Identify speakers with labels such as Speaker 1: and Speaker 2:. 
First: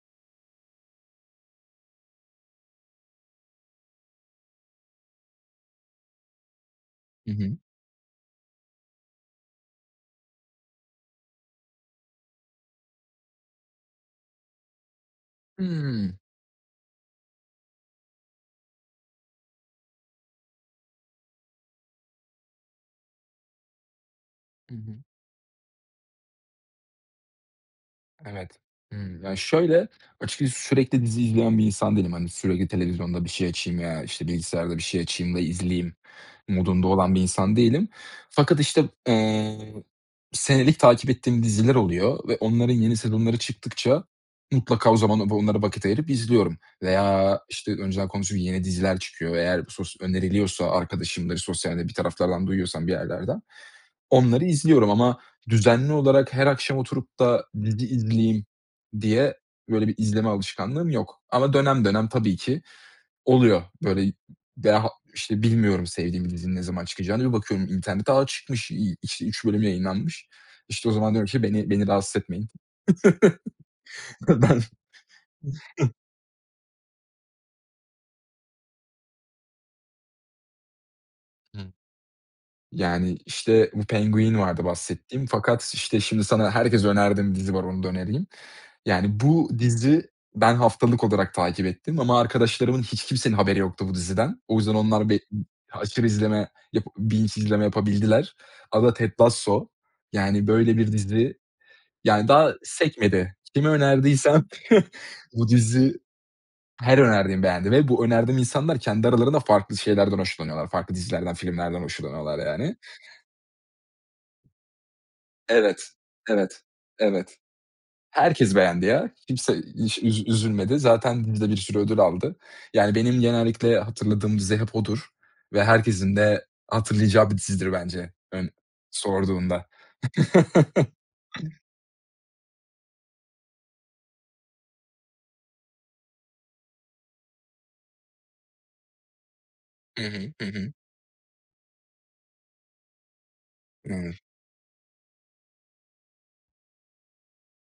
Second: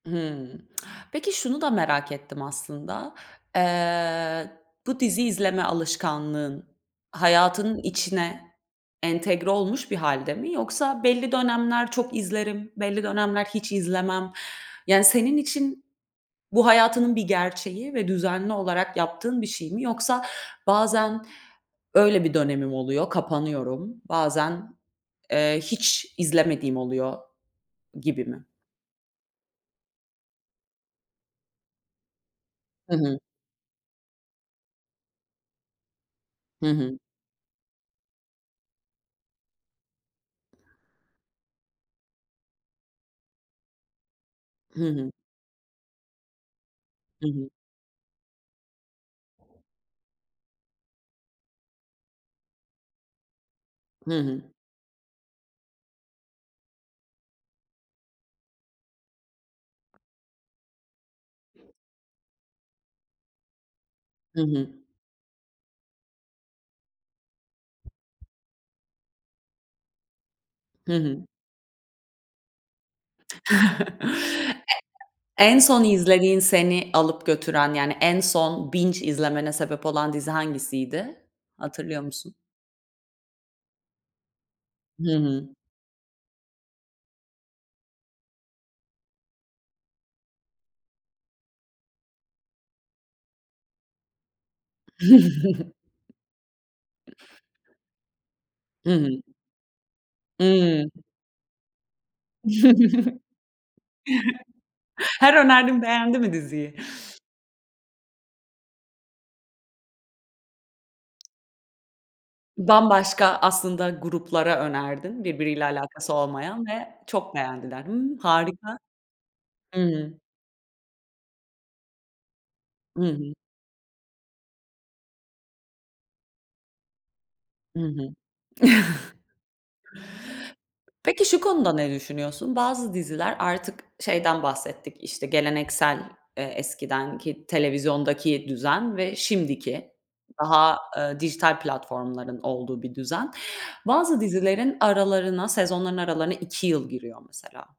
Speaker 1: Hımm. Peki, şunu da merak ettim aslında. Eee, bu dizi izleme alışkanlığın
Speaker 2: Hı hı.
Speaker 1: hayatının içine entegre olmuş bir hâlde mi? Yoksa belli dönemler çok izlerim, belli dönemler hiç izlemem. Yani, senin için
Speaker 2: Hı.
Speaker 1: bu hayatının bir gerçeği ve düzenli olarak yaptığın bir şey mi? Yoksa, bazen, öyle bir dönemim oluyor, kapanıyorum. Bazen,
Speaker 2: Hı hı.
Speaker 1: eee, hiç izlemediğim oluyor gibi mi?
Speaker 2: Evet. Hımm. Ya, şöyle, açıkçası sürekli dizi izleyen bir insan değilim, hani, sürekli
Speaker 1: Hı hı.
Speaker 2: televizyonda bir şey açayım veya işte bilgisayarda bir şey açayım da izleyeyim
Speaker 1: Hı
Speaker 2: modunda
Speaker 1: hı.
Speaker 2: olan bir insan değilim fakat işte, eee, senelik takip ettiğim diziler oluyor ve onların yeni sezonları çıktıkça
Speaker 1: Hı
Speaker 2: mutlaka o
Speaker 1: hı.
Speaker 2: zamanlarda onlara vakit ayırıp izliyorum
Speaker 1: Hı
Speaker 2: veya
Speaker 1: hı.
Speaker 2: işte önceden konuştuğum yeni diziler çıkıyor ve eğer bu sos öneriliyorsa arkadaşımdır, sosyalde bir taraflardan duyuyorsam bir yerlerden,
Speaker 1: Hı hı.
Speaker 2: onları izliyorum ama düzenli olarak her akşam oturup da dizi izleyeyim diye böyle bir izleme alışkanlığım yok ama dönem dönem tabii ki oluyor. Böyle,
Speaker 1: Hı hı.
Speaker 2: veya ha işte, bilmiyorum sevdiğim dizinin ne zaman çıkacağını. Bir bakıyorum internete; "A, çıkmış." İ işte, 3 bölüm yayınlanmış. İşte o
Speaker 1: Hı
Speaker 2: zaman
Speaker 1: hı.
Speaker 2: diyorum ki beni beni rahatsız etmeyin. Ben
Speaker 1: E En son izlediğin seni alıp götüren, yani, en son binge izlemene sebep olan dizi hangisiydi?
Speaker 2: Hı.
Speaker 1: Hatırlıyor musun?
Speaker 2: Yani, işte, bu Penguin vardı
Speaker 1: Hı
Speaker 2: bahsettiğim
Speaker 1: hı.
Speaker 2: fakat, işte, şimdi sana herkese önerdiğim dizi var, onu da önereyim. Yani, bu dizi ben haftalık olarak takip ettim ama arkadaşlarımın hiç kimsenin haberi yoktu bu diziden. O yüzden onlar bi aşırı izleme, yap binge izleme yapabildiler.
Speaker 1: Hı
Speaker 2: Adı
Speaker 1: hı.
Speaker 2: Ted Lasso. Yani, böyle
Speaker 1: Hı.
Speaker 2: bir dizi, yani, daha sekmedi. Kime önerdiysem
Speaker 1: Her
Speaker 2: bu
Speaker 1: önerdiğin
Speaker 2: dizi
Speaker 1: beğendi mi diziyi?
Speaker 2: her önerdiğim beğendi ve bu önerdiğim insanlar kendi aralarında farklı şeylerden hoşlanıyorlar, farklı dizilerden, filmlerden hoşlanıyorlar, yani.
Speaker 1: Bambaşka aslında gruplara önerdin birbiriyle
Speaker 2: Evet,
Speaker 1: alakası
Speaker 2: evet,
Speaker 1: olmayan ve çok
Speaker 2: evet.
Speaker 1: beğendiler. Hımm,
Speaker 2: Herkes
Speaker 1: harika.
Speaker 2: beğendi ya. Kimse hiç
Speaker 1: Hıı.
Speaker 2: üz üzülmedi. Zaten dizi de bir sürü ödül aldı. Yani,
Speaker 1: Hı
Speaker 2: benim
Speaker 1: hı.
Speaker 2: genellikle hatırladığım dizi hep odur ve herkesin de hatırlayacağı bir dizidir
Speaker 1: Hı hı.
Speaker 2: bence ön sorduğunda.
Speaker 1: Peki şu konuda ne düşünüyorsun? Bazı diziler, artık şeyden bahsettik işte geleneksel, eee, eskiden ki televizyondaki düzen ve şimdiki
Speaker 2: Hı hı, hı hı.
Speaker 1: daha, eee, dijital platformların olduğu bir düzen. Bazı
Speaker 2: [unintelligible]
Speaker 1: dizilerin aralarına sezonların aralarına 2 yıl giriyor mesela.